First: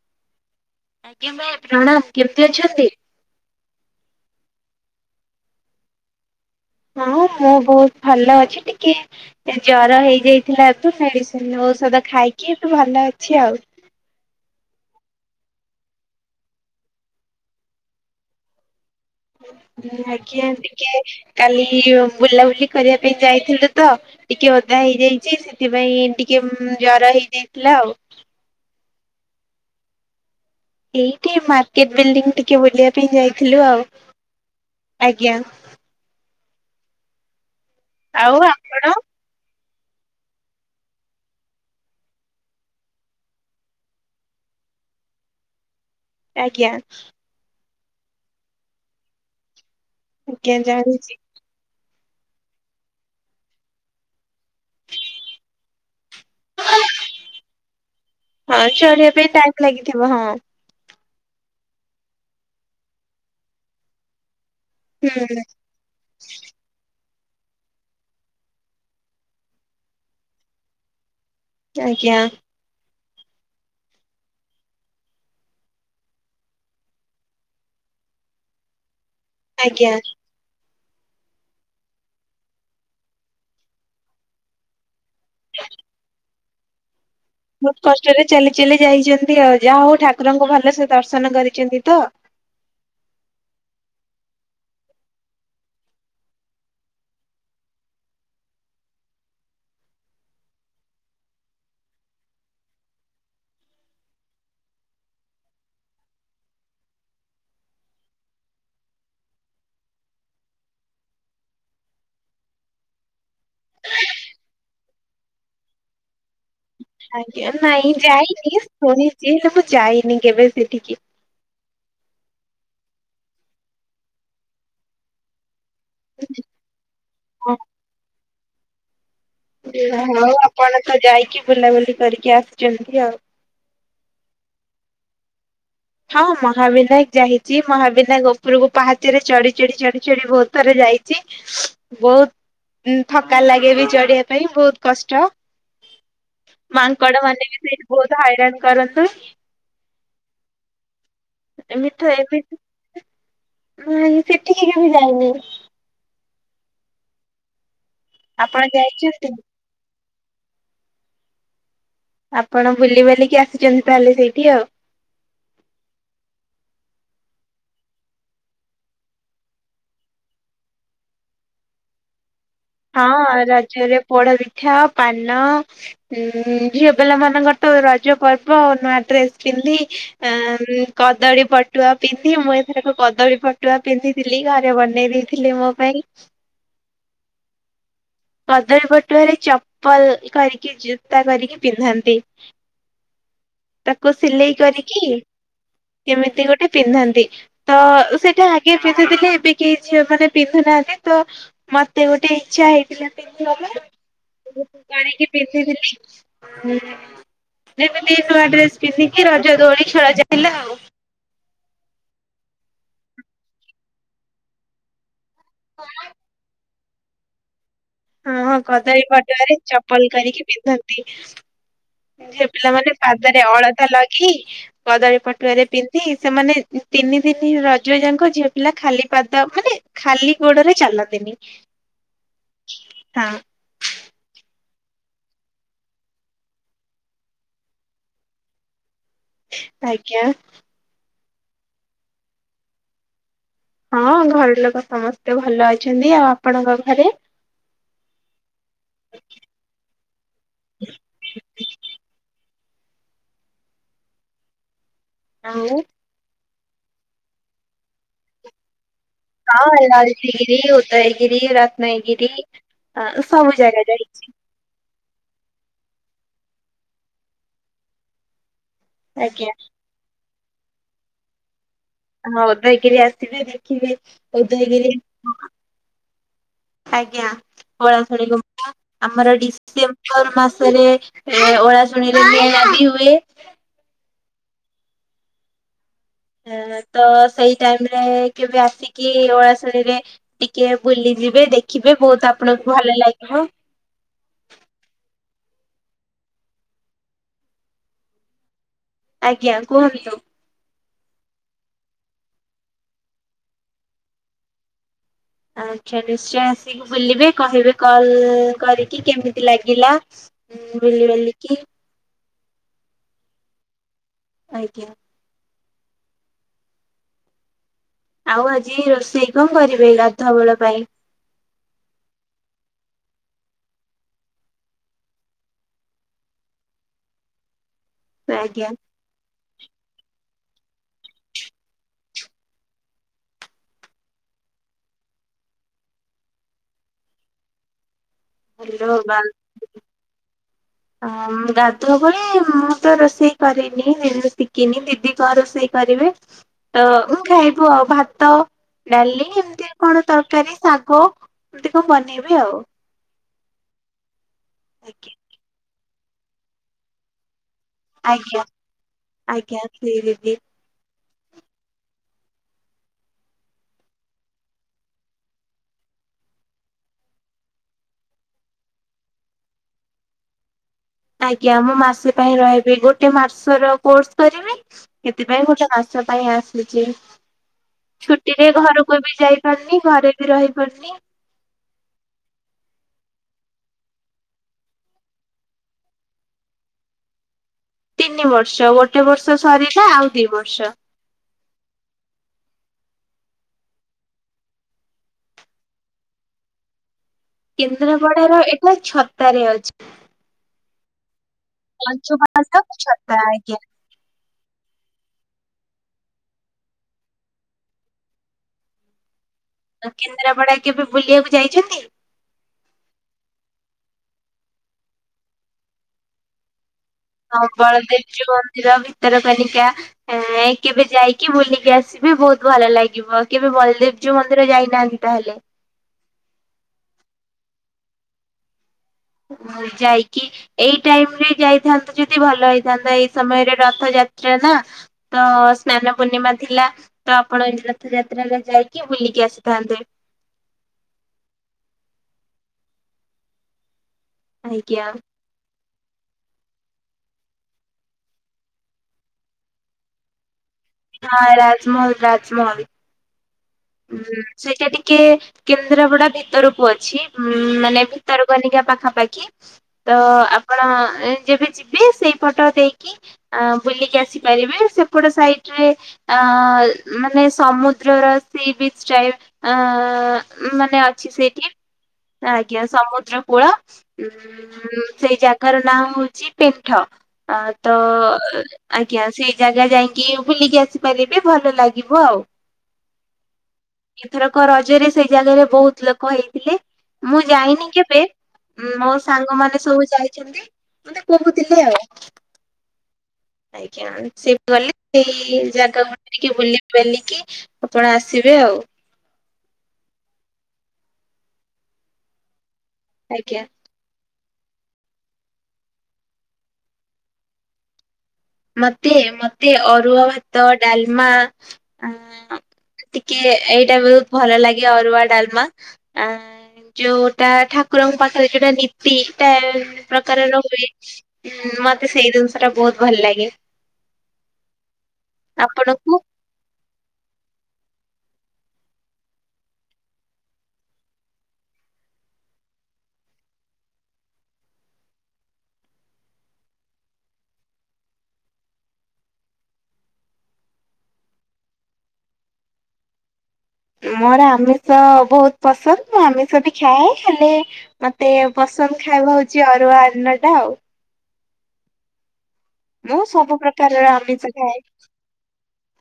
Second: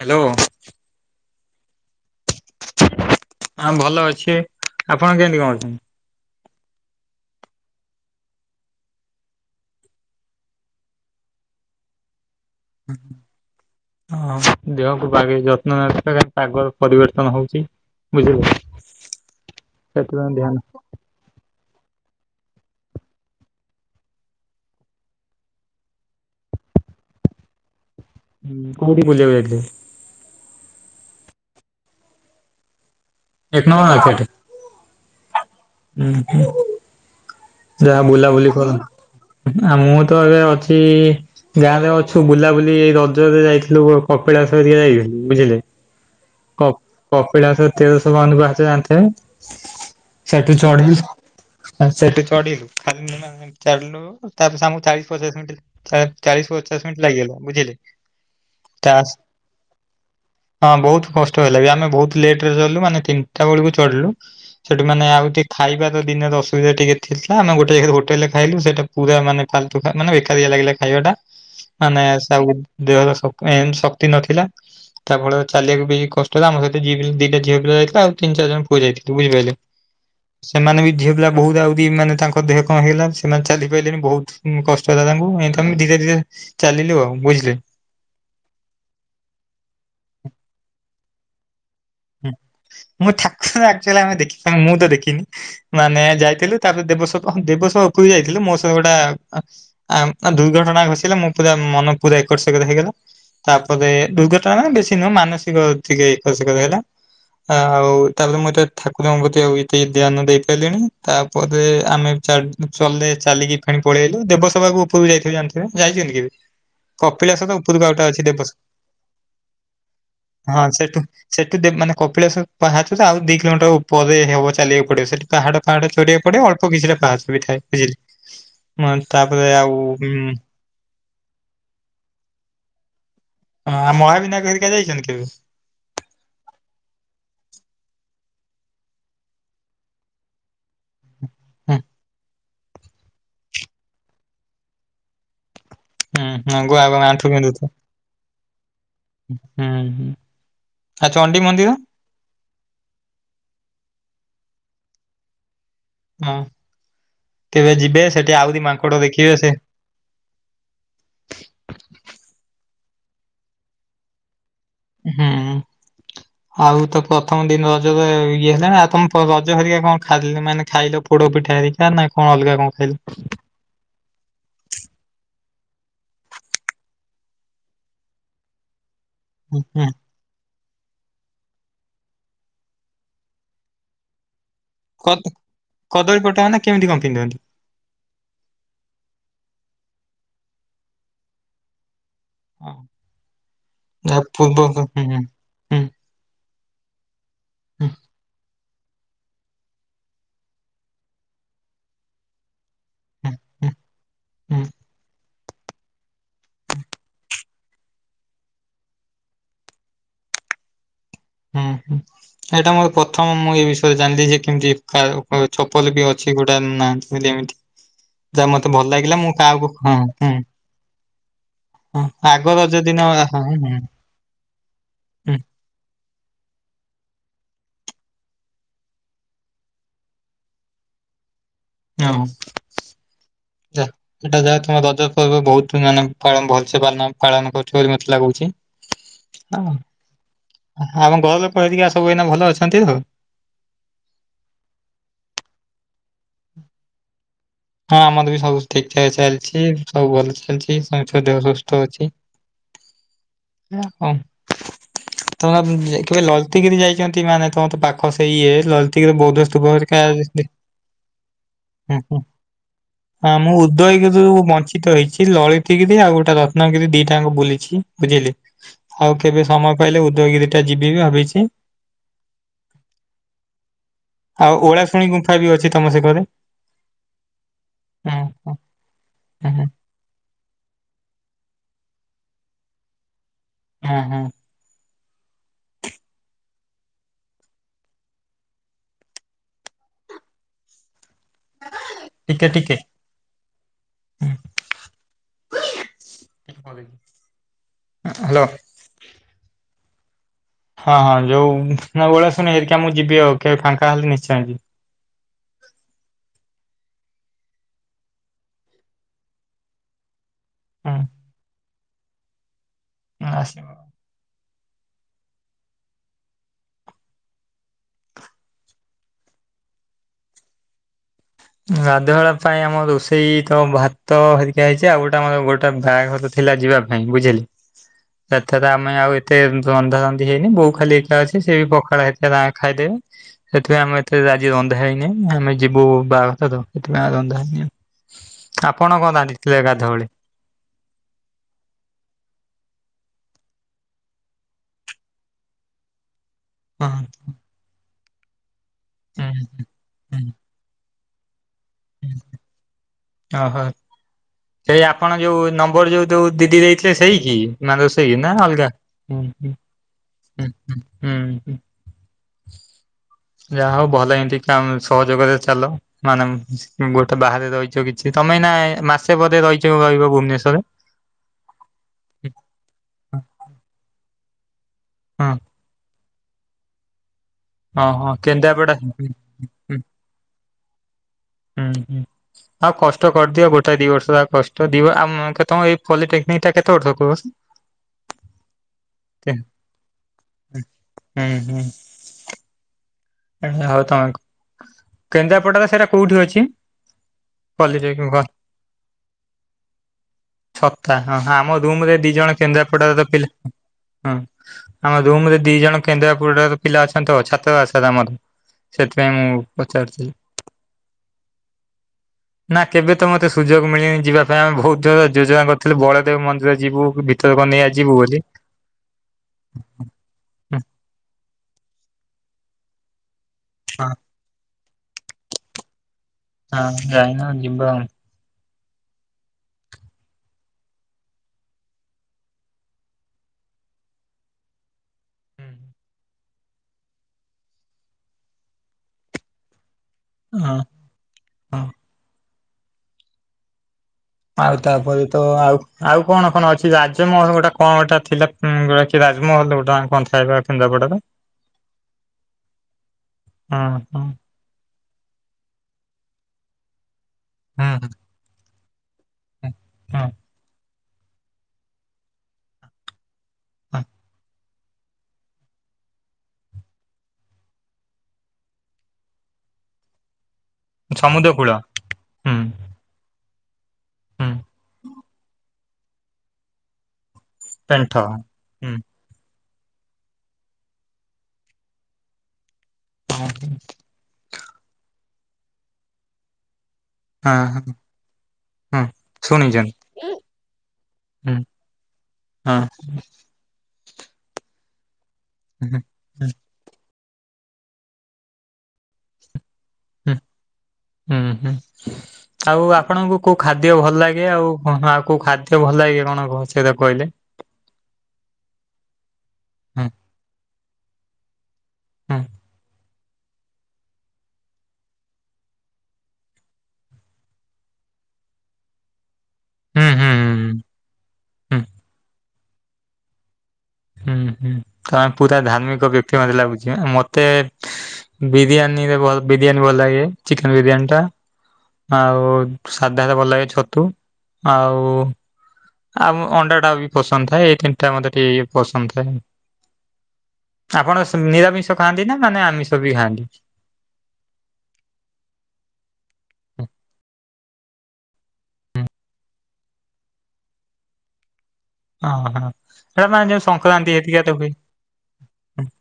Hello. ଆଜ୍ଞା ଭାଇ ପ୍ରଣାମ କେମିତି ଅଛନ୍ତି? ହଁ ଭଲ ଅଛି। ଆପଣ କେମିତି କଣ ଅଛନ୍ତି? ହଁ ମୁଁ ବହୁତ ଭଲ ଅଛି। ଟିକେ ଜର ହେଇଯାଇଥିଲା ଏଠୁ ମେଡିସିନ ଔଷଧ ଖାଇକି ଏଠୁ ଭଲ ଅଛି ଆଉ। ହଁ ଦେହକୁ ବାଗେଇକି ଯତ୍ନ ନେବା ପାଗ ପରିବର୍ତ୍ତନ ହୋଉଛି। ବୁଝିଲେ? ସେଥିପାଇଁ ଆଜ୍ଞା ଧ୍ୟାନ ଟିକେ କାଲି ବୁଲାବୁଲି କରିବା ପାଇଁ ଯାଇଥିଲୁ ତ ଟିକେ ଓଦା ହେଇଯାଇଛି ସେଥିପାଇଁ ଟିକେ ଜର ହେଇଯାଇଥିଲା ଆଉ। ହଁ କୋଉଠିକି ବୁଲିବାକୁ ଯାଇଥିଲେ? ଏଇଠି ମାର୍କେଟ ବିଲ୍ଡିଂ ଟିକେ ବୁଲିବା ପାଇଁ ଯାଇଥିଲୁ ଏକ ଆଉ ନମ୍ବର ମାର୍କେଟ ଆଜ୍ଞା। ଯାହା ଆଉ ବୁଲାବୁଲି କଲ। ଆପଣ ଆ ମୁଁ ତ ଏବେ ଅଛି ଗାଁ ରେ ଅଛୁ ବୁଲାବୁଲି ଏଇ ରଜରେ ଯାଇଥିଲୁ କପିଳାସ ହେରିକା ଯାଇଥିଲୁ ବୁଝିଲେ। କ ଆଜ୍ଞା କପିଳାସ ତେରସହ ବାଉନ ପାହାଚ ଜାଣିଥିବେ। ସେଠୁ ଆଜ୍ଞା ଜାଣିଛି। ଚଢିଲୁ ସେଠୁ ଚଢି ଖାଲି ଆମେ ଚାଲିଲୁ ତାପରେ ତାଙ୍କୁ ଚାଳିଶ ପଚାଶ ମିନିଟ ଚାଳିଶ ପଚାଶ ମିନିଟ୍ ଲାଗିଗଲା ବୁଝିଲେ। ହଁ ତା ଚଢିବା ପାଇଁ ଟାଇମ୍ ଲାଗିଥିବ ହଁ। ହଁ ବହୁତ କଷ୍ଟ ହେଲା ବି। ଆମେ ବହୁତ ଲେଟ୍ ରେ ଚଢ଼ିଲୁ ମାନେ ତିନିଟା ବେଳକୁ ଚଢିଲୁ। ସେଠୁ ମାନେ ଆଉ ହୁଁ ହେଠି ଖାଇବା ତ ଦିନେ ରେ ଅସ ସୁବିଧା ଟିକେ ଥିଲା। ଆମେ ଗୋଟେ ଜାଗା ରେ ହୋଟେଲେ ରେ ଖାଇଲୁ ସେଟା ପୁରା ମାନେ ଫାଲତୁ ଟା ମାନେ ବେକାରିଆ ଲାଗିଲା ଖାଇବା ଟା। ମାନେ ଆଜ୍ଞା ସେ ଆଉ ଦେହରେ ଶ ମେନ୍ ଶକ୍ତି ନଥିଲା। ତା ଫଳରେ ଚାଲିବାକୁ ବେଶି କଷ୍ଟ ହେଲା। ଆମ ସହିତ ଦି ଟା ଝିଅ ପିଲା ଯାଇଥିଲେ ଆଉ ତିନି ଚାରି ଜଣ ପୁଅ ଯାଇଥିଲେ ବୁଝିପାରିଲେ। ଆଜ୍ଞା। ସେମାନେ ବି ଝିଅ ପିଲା ବହୁତ ଆହୁରି ମାନେ ତାଙ୍କ ଦେହ କଣ ହେଇଗଲା ସେମାନେ ଚାଲି ପାଇଲେନି ବହୁତ୍ କଷ୍ଟ ହେଲା ତାଙ୍କୁ। ଏମିତି ଆମେ ଧୀରେ ଧୀରେ ଚାଲିଲୁ ଆଉ, ବୁଝିଲେ। ବହୁତ କଷ୍ଟରେ ଚାଲି ଚାଲି ଯାଇଛନ୍ତି ଆଉ। ଯାହା ହଉ ଠାକୁରଙ୍କୁ ଭଲ ସେ ଦର୍ଶନ କରିଛନ୍ତି ତ। ହୁଁ। ମୁଁ ଠାକୁର ଙ୍କୁ ଆକଚୁଆଲି ଆମେ ଦେଖି ମୁଁ ତ ଦେଖିନି। ମାନେ ଯାଇଥିଲୁ। ତାପରେ ଦେବସ୍ ଦେବସଭା ଉପୁରୁକୁ ଯାଇଥିଲୁ। ମୋ ସହ ଗୋଟା ଆ ଦୁର୍ଘଟଣା ଘସିଲା ମୋ ପୁରା ମନ ପୁରା ଏକର ସେକର ହେଇଗଲା। ତାପରେ ଦୁର୍ଘଟଣା ବେଶୀ ନୁହଁ ମାନସିକ ଟିକେ ଏକର ସେକର ହେଲା। ଆଉ ତାହେଲେ ମୁଁ ଏତେ ଠାକୁରଙ୍କ ପ୍ରତି ଆଉ ଏତେ ଧ୍ୟାନ ଦେଇପାଇଲିନି। ତାପରେ ଆମେ ଚା ଚଲେ ଚାଲିକି ଫେଣି ପଳେଇଲୁ। ଦେବସଭା କୁ ଉପରକୁ ଯାଇଥିବ ଜାଣିଥିବେ। ଯାଇଛନ୍ତି କେବେ? କପିଳାସ ତ ଆଜ୍ଞା। ଉପରକୁ ନାଇଁ ଆଉ ଗୋଟେ ଅଛି ଦେବସଭା ଯାଇନି ଶୁଣିଚି ହେଲେ ମୁଁ ଯାଇନି କେବେ ସେଠିକି। ଦେବ୍ ମାନେ କପିଳାସ ପାହାଚ ରେ ଆଉ ଦି କିଲୋମିଟର ଉପରେ ହେବ ଚାଲିବାକୁ ପଡିବ ସେଠି। ପାହାଡ ପାହାଡ ଚଢିବାକୁ ପଡିବ ଅଳ୍ପ କିଛିଟା ପାହାଚ ବି ଥାଏ ବୁଝିଲେ। ମାନ୍ ତାପରେ ଆଉ ହୁଁ ହଉ ଆପଣ ତ ଯାଇକି ବୁଲାବୁଲି କରିକି ଆସିଚନ୍ତି ଆଉ। ହଁ ଆଉ ମହାବିନାୟକ ହେରିକା ଯାଇଚନ୍ତି କେବେ? ହଁ ମହାବିନାୟକ ଯାଇଚି। ମହାବିନାୟକ ଉପରକୁ ପାହାଚରେ ଚଢି ଚଢି ଚଢି ଚଢି ବହୁତ ଥର ଯାଇ ଚି। ହୁଁ ବହୁତ୍ ଥକା ଲାଗେ ବି ଚଢିବା ପାଇଁ ବହୁତ କଷ୍ଟ। ହୁଁ ହଁ ଗୋଆ ଗ ମାଙ୍କଡ ଆଣ୍ଠୁ ମାନେ ବି ବିନ୍ଧୁଥିବ ସେଇଠି ବହୁତ ହଇରାଣ କରନ୍ତି। ହୁଁ। ଆଉ ଚଣ୍ଡି ମନ୍ଦିର? [unintelligible] ନାଇଁ ସେଠିକି କେଭେ ଯାଇନି। ହଁ, କେବେ ଯିବେ ସେଠି ଆପଣ ଆହୁରି ମାଙ୍କଡ ଯାଇଛନ୍ତି? ଦେଖିବେ ସେ ଆପଣ ବୁଲି ବାଲିକି ଆସିଚନ୍ତି ତାହେଲେ ସେଇଠି ଆଉ। ହୁଁ। ଆଉ ତ ପ୍ରଥମ ଦିନ ରଜ ରେ ଇଏ ନା ତମ ରଜ ହେରିକା କଣ ଖା ମାନେ ଖାଇଲ ପୋଡ ପିଠା ହେରିକା। ତାର ନାଁ କଣ ଅଲଗା କଣ। ଖାଇଲ? ହଁ ରଜରେ ପୋଡାପିଠା ପାନ ଉଁ ଝିଅ ପିଲା ମାନଙ୍କର ତ ରଜ ପର୍ବ ନୂଆ ଡ୍ରେସ ହୁଁ ପିନ୍ଧି ହୁଁ। ଆ କଦଳୀ ପଟୁଆ ପିନ୍ଧି ମୁଁ ଏଥରକ କଦଳୀ ପ ପଟୁଆ ପିନ୍ଧିଥିଲି ଘରେ ବନେଇ ଦେଇଥିଲେ ମୋ ପାଇଁ। କେମତି କଣ ପିନ୍ଧନ୍ତି? କଦଳୀ ପଟୁଆରେ ଚପଲ୍ କରିକି ଜୋତା କରିକି ପିନ୍ଧନ୍ତି। ତାକୁ ତା ସିଲେଇ ପୂର୍ବ ହୁଁ ହୁଁ କରିକି ହୁଁ ହୁଁ କେମିତି ଗୋଟେ ପିନ୍ଧନ୍ତି। ତ ହୁଁ ସେଟା କିଏ ପିନ୍ଧୁଥିଲେ। ଏବେ କେହି ଝିଅ ମାନେ ପିନ୍ଧୁ ନାହାନ୍ତି। ତ ମତେ ଗୋଟେ ଇଚ୍ଛା ହେଇ ପିନ୍ଧିବା ହୁଁ ପାଇଁ। ହୁଁ ମୁଁ କରିକି ପିନ୍ଧିଥିଲି। ଏବେ ଟିକେ ନୂଆ ଡ୍ରେସ୍ ପିନ୍ଧିକି ରଜ ଦୋଳି ଖେଳା ଚାଲିଲା ଆଉ। ଅ ହଁ। ଏଇଟା ମୋର ପ୍ରଥମ ମୁଁ ଏ ବିଷୟରେ ଜାଣିଲି ଯେ କେମିତି ଚପଲ ବି ଅଛି ଗୋଟେ [unintelligible] ଏମିତି। ଯାହା ହଁ ମତେ ଭଲ କଦଳୀ ଲାଗିଲା ମୁଁ ପଟୁଆରେ କାହାକୁ ହଁ ଚପଲ ହୁଁ କରିକି ପିନ୍ଧନ୍ତି। ହଁ ଆଗ ଝିଅ ରଜ ପିଲାମାନେ ଦିନ ହଁ ପାଦରେ ହୁଁ ହୁଁ ଅଳତା ଲଗେଇ କଦଳୀ ପଟୁଆରେ ପିନ୍ଧି ସେମାନେ ତିନି ଦିନି ରଜ ଯାଙ୍କ ଝିଅ ପିଲା ଖାଲି ପାଦ ମାନେ ଖାଲି ଗୋଡରେ ଚାଲନ୍ତିନି। ଆଉ ହଁ। ଯା। ସେଇଟା ଯାହା ତମ ରଜ ପର୍ବ ବହୁତ ମାନେ ପାଳ ଭଲସେ ପାଳନ କରୁଛ ବୋଲି ମତେ ଲାଗୁଛି। ହଁ ଆଜ୍ଞା ଆମ ଘର ଲୋକ ହେରିକା ସବୁ ଏଇନା ଭଲ ଅଛନ୍ତି ଆଉ। ହଁ ଘର ଲୋକ ସମସ୍ତେ ଭଲ ଅଛନ୍ତି ଆଉ ଆପଣଙ୍କ ଘରେ? ହଁ ଆମର ବି ସବୁ ଠିକ ଠାକ ଚାଲିଛି ସବୁ ଭଲ ଚାଲିଛି ସମ ଦେହ ସୁସ୍ଥ ଅଛି। ଅ ହ ତମ ଆଉ ଏ ଲଲତିଗିରି ଯାଇଛନ୍ତି ମାନେ ତମ ତ ପାଖ ସେଇଇଏ ଲଲତିଗିରିରେ ବହୁ ହଁ କଲିତିଗିରି ଉଦୟଗିରି ହୁଁ ହୁଁ ରତ୍ନଗିରି। ଅ ହଁ ସବୁ ମୁଁ ଜାଗା ଯାଇଛି ଉଦୟଗିରି ରୁ ବଞ୍ଚିତ ହେଇଛି ଲଳି ତିିରି ଆଉ ଗୋଟେ ରତ୍ନଗିରି ଦିଟାଙ୍କୁ ବୁଲିଛି ବୁଝିଲି ଆଉ ଆଜ୍ଞା। କେବେ ସମୟ ପାଇଲେ ଉଦୟଗିରିିଟା ଯିବି ବି ଭାବିଛି। ହଁ ଉଦୟଗୁରି ଆସିବେ ଦେଖିବେ ଆଉ ଉଦୟଗିରି ଓଳାଶୁଣୀ ଗୁମ୍ଫା ବି ଅଛି ତମ ସେକରେ। ଆଜ୍ଞା ହୁଁ ଓଳାଶୁଣି ହୁଁ ଗୁମ୍ଫା ଆମର ହୁଁ ଡିସେମ୍ବର ମାସରେ ଓଳା ଶୁଣିରେ ନି ଆଦି ହୁଏ। ହଁ ହଁ ଏଣେତ ସେଇ ଟାଇମ୍ ରେ କେବେ ଆସିକି ଓଳାଶୁଣି ରେ ଟିକେ ବୁଲି ଯିବେ ଦେଖିବେ ବହୁତ୍ ଟିକେ ଆପଣଙ୍କୁ ଟିକେ ଭଲ ଲାଗିବ। [inaudible] ହ୍ୟାଲୋ ଆଜ୍ଞା କୁହନ୍ତୁ। ହଁ ହଁ ଯୋଉ ଓଳାଶୁଣି ହେରିକା ମୁଁ ଯିବି ଆଉ କେବେ ଫାଙ୍କା ହେଲେ ନିଶ୍ଚୟ ଯିବି। ଆଚ୍ଛା ନିଶ୍ଚୟ ଆସିକି ବୁଲିବେ କହିବେ କଲ୍ କରିକି କେମିତି ଲାଗିଲା ବୁଲି ହୁଁ ବାଲିକି [unintelligible] ଆଜ୍ଞା। ଆଉ ଆଜି ରୋଷେଇ କଣ କରିବେ ଗାଧୁଆ ବେଳ ପାଇଁ ଗାଧୁଆବେଳ ପାଇଁ ଆମ ରୋଷେଇ ତ ଭାତ ହେରିକା ହେଇଛି ଆଉ ଗୋଟା ଆମର ଗୋଟା ବାହାଘର ଥିଲା ଯିବା ପାଇଁ ବୁଝିଲେ ଆଜ୍ଞା। ଏଥର ଆମେ ଆଉ ଏ ତେ ରନ୍ଧା ରନ୍ଧି ହେଇନି ବୋଉ ଖାଲି ଏକା ଅଛି ସେ ବି ପଖାଳ ହେଇଥିଲା ତା ଖାଇଦେବେ। ସେଥିପାଇଁ ଆମେ ଏତେ ଆଜି ରନ୍ଧା ହେଇନି ଆମେ ଯିବୁ ବାହାଘର ତ ସେଥିପାଇଁ ରନ୍ଧା ହେଇନି। ଆପଣ ହଲୋ କଣ ବା ରାନ୍ଧିଥିଲେ ଗାଧୁଆବେଳେ? ଆଁ ଗାଧୁଅ ପାଇଁ ମୁଁ ତ ରୋଷେଇ କରେନି ଶିଖିନି ଦିଦି କଣ ରୋଷେଇ କରିବେ ତ ହଁ ମୁଁ ଖାଇବୁ ଆଉ ଭାତ, ଡାଲି ହୁଁ ଏମିତି କଣ ହୁଁ ତରକାରି, ଶାଗ ଏମତି କଁ ହୁଁ ବନେଇବେ ଆଉ ଓହୋ ସେଇ ଆପଣ ଯୋଉ ନମ୍ବର ଯୋଉ ଦିଦି ଦେଇଥିଲେ ସେଇ କି ନା ରୋଷେଇ ନା ଆଜ୍ଞା ଅଲଗା ହୁଁ ହୁଁ ଆଜ୍ଞା ସେଇ ଦିଦି ହୁଁ ହୁଁ ହୁଁ ହୁଁ ଯାହା ହଉ ଭଲ ଏମତି କ ସହଯୋଗରେ ଚାଲ ମାନେ ଗୋଟେ ବାହାରେ ରହିଛ କିଛି ତମେ ନା ମାସେ ପରେ ରହିଛ ରହିବ ଭୁବନେଶ୍ଵରରେ ଆଜ୍ଞା ମୁଁ ମାସ ପାଇଁ ରହିବି ଗୋଟେ ମାସ ର କୋର୍ସ କରିବି ହଁ ସେଥିପାଇଁ ଗୋଟେ ମାସ ସ ପାଇଁ ଆସିଛି ହଁ ହଁ ଛୁଟି ରେ କେନ୍ଦ୍ରାପଡା ହୁଁ ଘରକୁ ବି ହୁଁ ଯାଇପାରୁନି ଘରେ ବି ରହି ପାରୁନି। ହୁଁ ହୁଁ ଆଉ କଷ୍ଟ କରିଦିଅ ଗୋଟେ ଦି ବର୍ଷ ଆଉ କଷ୍ଟ ଦିବ ଆମ୍ ତମ ଏଇ ଫଲିଟେକ୍ନିକ୍ ଟା କେତେ ବର୍ଷ କୋର୍ସ୍? ତିନି ବର୍ଷ ଗୋଟେ ବର୍ଷ ସରିଲା ଆଉ ଦି ବର୍ଷ ହୁଁ ହୁଁ ହଉ ତମକୁ କେନ୍ଦ୍ରାପଡ଼ା ର ସେରା କୋଉଠି ଅଛି? ପଲିଟେକ୍ନିକ କେନ୍ଦ୍ରାପଡ଼ାର ଏକ ଛତାରେ ଅଛି। ଛତା ହଁଁ ଆମ ରୁମ୍ ରେ ଦି ଜଣ ପଞ୍ଚୁପାଣ୍ଡବ କେନ୍ଦ୍ରାପଡ଼ାର ଛତା ପିଲା ଆଜ୍ଞା। ହଁ ଆମ ରୁମ୍ ରେ ଦି ଜଣ କେନ୍ଦ୍ରାପଡ଼ାରୁ ପିଲା ଅଛନ୍ତି ତ ଛାତୁଆ ଦାସ୍ [unintelligible] ସେଥିପାଇଁ ମୁଁ ଆଉ ପଚାରୁଥିଲି। କେନ୍ଦ୍ରାପଡ଼ା କେବେ ବୁଲିବାକୁ ଯାଇଛନ୍ତି? ନା କେବେ ତ ମୋତେ ସୁଯୋଗ ମିଳିନି ଯିବା ପାଇଁ, ଆମେ ବହୁତ୍ ଥର ଯୋଜନ କରିଥିଲୁ ବଳଦେବ୍ ମନ୍ଦିର ଯିବୁ ବୁଲି ହଁ ବଳଦେବ୍ ଜିଉ ମନ୍ଦିର, ଭିତରକନିକା ହଁ କେବେ ଯାଇକି ବୁଲିକି ଆସିବି ବହୁତ୍ ଭଲ ଲାଗିବ। କେବେ ହଁ ବଲଦେବ୍ ଜିଉ ମନ୍ଦିର ଯାଇନାହାନ୍ତି ତାହେଲେ? ହଁ ଯାଇନ ଯିବା ଆଉ। ଯାଇକି ଏଇ ଟାଇମ୍ ରେ ଯାଇଥାନ୍ତ ଯଦି ଭଲ ହେଇଥାନ୍ତା ଏଇ ସମୟରେ ରଥଯାତ୍ରା ନା। ତ ସ୍ନାନ ପୂର୍ଣ୍ଣିମା ଥିଲା ତ ଆପଣ ଏ ରଥ ଯାତ୍ରାରେ ଯାଇକି ବୁଲିକି ଆସିଥାନ୍ତେ। ହଁ। ହଁ ଆଉ ଆଜ୍ଞା ତାପରେ ତ ଆଉ ଆଉ କଣ କଣ ଅଛି ରାଜମହଲ ଗୋଟେ କଣ ଗୋଟା ଥିଲା ଗୋଟା କି ରାଜମହଲ ଗୋଟେେ କଣ ଥାଏ ବା? କେନ୍ଦ୍ରାପଡାରେ ହଁ ରାଜମହଲ ରାଜମହଲ। ହଁ ହଁ। ଉଁ ସେଇଟା ଟିକେ କେନ୍ଦ୍ରାପଡା ଭିତରକୁ ଅଛି ଉ ହୁଁ ମାନେ ହୁଁ ଭିତରକୁ କନିକା ପାଖାପାଖି। ତ ହୁଁ ଆପଣ ଯେବେ ଯିବେ ସେଇ ଫଟ ଦେଇକି ଆ ବୁଲିକି ଆସିପାରିବେ ସେ କଡ ସାଇଟରେ ଅ ମାନେ ସମୁଦ୍ରର ସି ବିଚ୍ ଟାଇପ୍ ଆ ମାନେ ହଁ ଅଛି ସମୁଦ୍ର କୂଳ ସେଇଠି ହୁଁ। ଆଜ୍ଞା ସମୁଦ୍ର କୂଳ। ହୁଁ ସେଇ ଜାଗାର ନାଁ ହଉଛି ପିଣ୍ଠ। ଆ ତ ପେଣ୍ଠ ହୁଁ ଆଜ୍ଞା ସେଇ ଜାଗା ଯାଇକି ବୁଲିକି ଆସିପାରିବେ ଭଲ ଲାଗିବ ଆଉ। ହଁ। ଏଥରକ ରଜରେ ସେଇ ଜାଗାରେ ବହୁତ ଲୋକ ହେଇଥିଲେ ମୁଁ ହଁ ଯାଇନି କେବେ। ହଁ ମୋ ସାଙ୍ଗମାନେ ଶୁଣିଛନ୍ତି ସବୁ ଯାଇଛନ୍ତି ମତେ ହୁଁ କହୁଥିଲେ ଆଉ। ହଁ। ଆଜ୍ଞା ସେ ଗଲେ ସେଇ ହୁଁ। ଜାଗା ଗୁଡ଼ା ହୁଁ ଟିକେ ବୁଲି ବାଲିକି ଆପଣ ଆସିବେ ଆଉ। ହୁଁ, ହୁଁ ହୁଁ ଆଉ ଆପଣଙ୍କୁ କୋଉ ଆଜ୍ଞା। ଖାଦ୍ୟ ଖାଦ୍ୟ ଭଲ ଲାଗେ ଆଉ କୋଉ ଖାଦ୍ୟ ଭଲ ଲାଗେ କଣ କ ସେଟା କହିଲେ। ମତେ ମତେ ହୁଁ ଅରୁଆ ଭାତ, ଡାଲମା ଆ ହୁଁ ଟିକେ ଏଇଟା ବି ବହୁତ ଭଲ ଲାଗେ ଅରୁଆ ଡାଲମା ଆ ଯୋଉଟା ଠାକୁରଙ୍କ ପାଖରେ ଯୋଉଟା ନୀତିଟା ହୁଁ ପ୍ରକାରର ହୁଁ ହୁଏ। ହ ହୁଁ ମତେ ସେଇ ଜିନିଷ ଟା ବହୁତ ଭଲ ଲାଗେ। ହୁଁ ହୁଁ ତମେ ପୁରା ଧାର୍ମିକ ଆପଣଙ୍କୁ? ବ୍ୟକ୍ତି ମାନେ ଲାଗୁଚି, ମତେ ବିରିୟାନୀରେ ଭଲ ବିରିୟାନୀ ଭଲ ଲାଗେ, ଚିକେନ ବିରିୟାନୀ ଟା। ଆଉ ସାଧାରେ ଭଲ ଲାଗେ ଛତୁ, ଆଉ ଆଉ ଅଣ୍ଡା ଟା ବି ପସନ୍ଦ ଥାଏ, ଏଇ ତିନିଟା ମୋତେ ଟିକେ ପସନ୍ଦ ଥାଏ। ଆପଣ ନିରାମିଷ ଖାଆନ୍ତି ନା ମାନେ ଆମିଷ ବି ଖାଆନ୍ତି? ମୋର ଆମିଷ ବହୁତ ପସନ୍ଦ, ମୁଁ ଆମିଷ ବି ଖାଏ ହେଲେ ମତେ ପସନ୍ଦ ଖାଇବା ହଉଚି ଅରୁଆ ଅନ୍ନ ଟା ଆଉ। ହଁ ହଁ। ମୁଁ ସବୁ ପ୍ରକାରର ଆମିଷ ଖାଏ,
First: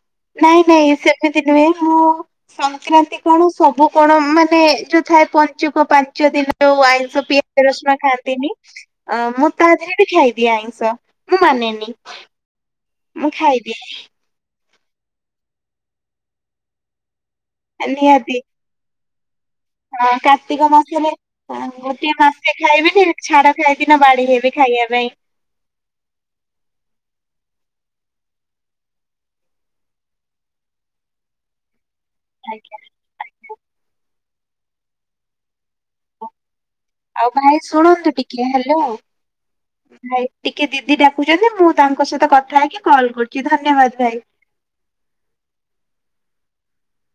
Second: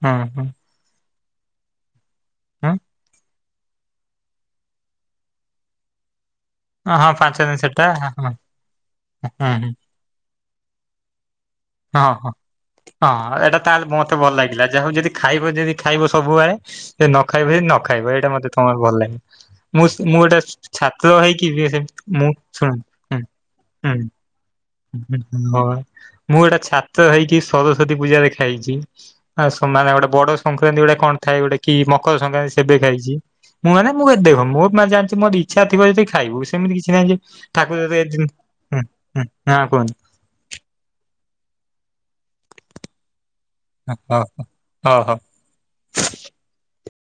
ହଁ ହଁ ନାଇଁ ନାଇଁ ସେ ସେମିତି ନୁହେଁ, ମୁଁ ସଂକ୍ରାନ୍ତି କଣ ସବୁ କଣ ମାନେ ଯୋଉ ଥାଏ ପଞ୍ଚୁକ ପାଞ୍ଚ ଦିନ ଯଉ ହଁ ହଁ ଆଇଷ ପାଞ୍ଚ ଦିନ ପିଆଜ ସେଟା ରସୁଣ ହଁ ହଁ ଖାଆନ୍ତିନି। ଅ ମୁଁ ତା ଦେହରେ ଖାଇଦିଏ ଆଇଁଷ ମୁଁ ମାନେନି। ହଁ ହଁ ମୁଁ ହଁ ଏଇଟା ଖାଇଦିଏ ତାହେଲେ ମତେ ଭଲ ଲାଗିଲା। ଯାହା ହବ ଯଦି ଖାଇବ ଯଦି ଖାଇବ ସବୁଆଳେ। ସେ ନ ଖାଇବ ଯଦି ନ ଖାଇବ ଏଇଟା ନିହାତି ମତେ ତମର ଭଲ ଲାଗଲା। ହଁ କାର୍ତ୍ତିକ ମାସରେ ହଁ ସେମିତି କାର୍ତ୍ତିକ ମୁଁ ମାସରେ ଶୁଣନ୍ତୁ ଖାଇବେନି ହୁଁ ଛାଡ ଖାଇ ଦିନ ବାଡି ହେବେ ଖାଇବା ପାଇଁ। ହ ବା। ମୁଁ ଗୋଟେ ଛାତ୍ର ହେଇକି ସରସ୍ଵତୀ ପୂଜାରେ ଖାଇଚି। ଆ ସମାନେେ ଗୋଟେ ବଡ ସଂକ୍ରାନ୍ତି ଗୋଟେ କଣ ଥାଏ ଗୋଟେ କି ମକର ସଂକ୍ରାନ୍ତି ସେବେ ଆଜ୍ଞା। ଖାଇଚି। ମୁଁ ମାନେ ମୁଁ ଏତ ଦେଖ ମୁଁ ମାନେ ଜାଣିଛି ମୋର ଇଚଛା ଥିବ ଯଦି ଖାଇବୁ। ସେମିତି କିଛି ନାହିଁ ଯେ ଆଉ ଭାଇ ଠାକୁରଁ ଶୁଣନ୍ତୁ ଟିକେ ହ୍ୟାଲୋ ହଁ କୁହନ୍ତ। ଭାଇ ଟିକେ ଦିଦି ଡାକୁଛନ୍ତି ମୁଁ ତାଙ୍କ ସହିତ କଥା ହେଇକି କଲ୍ କରୁଚି। ହଁ ହ ହଁ ହଉ।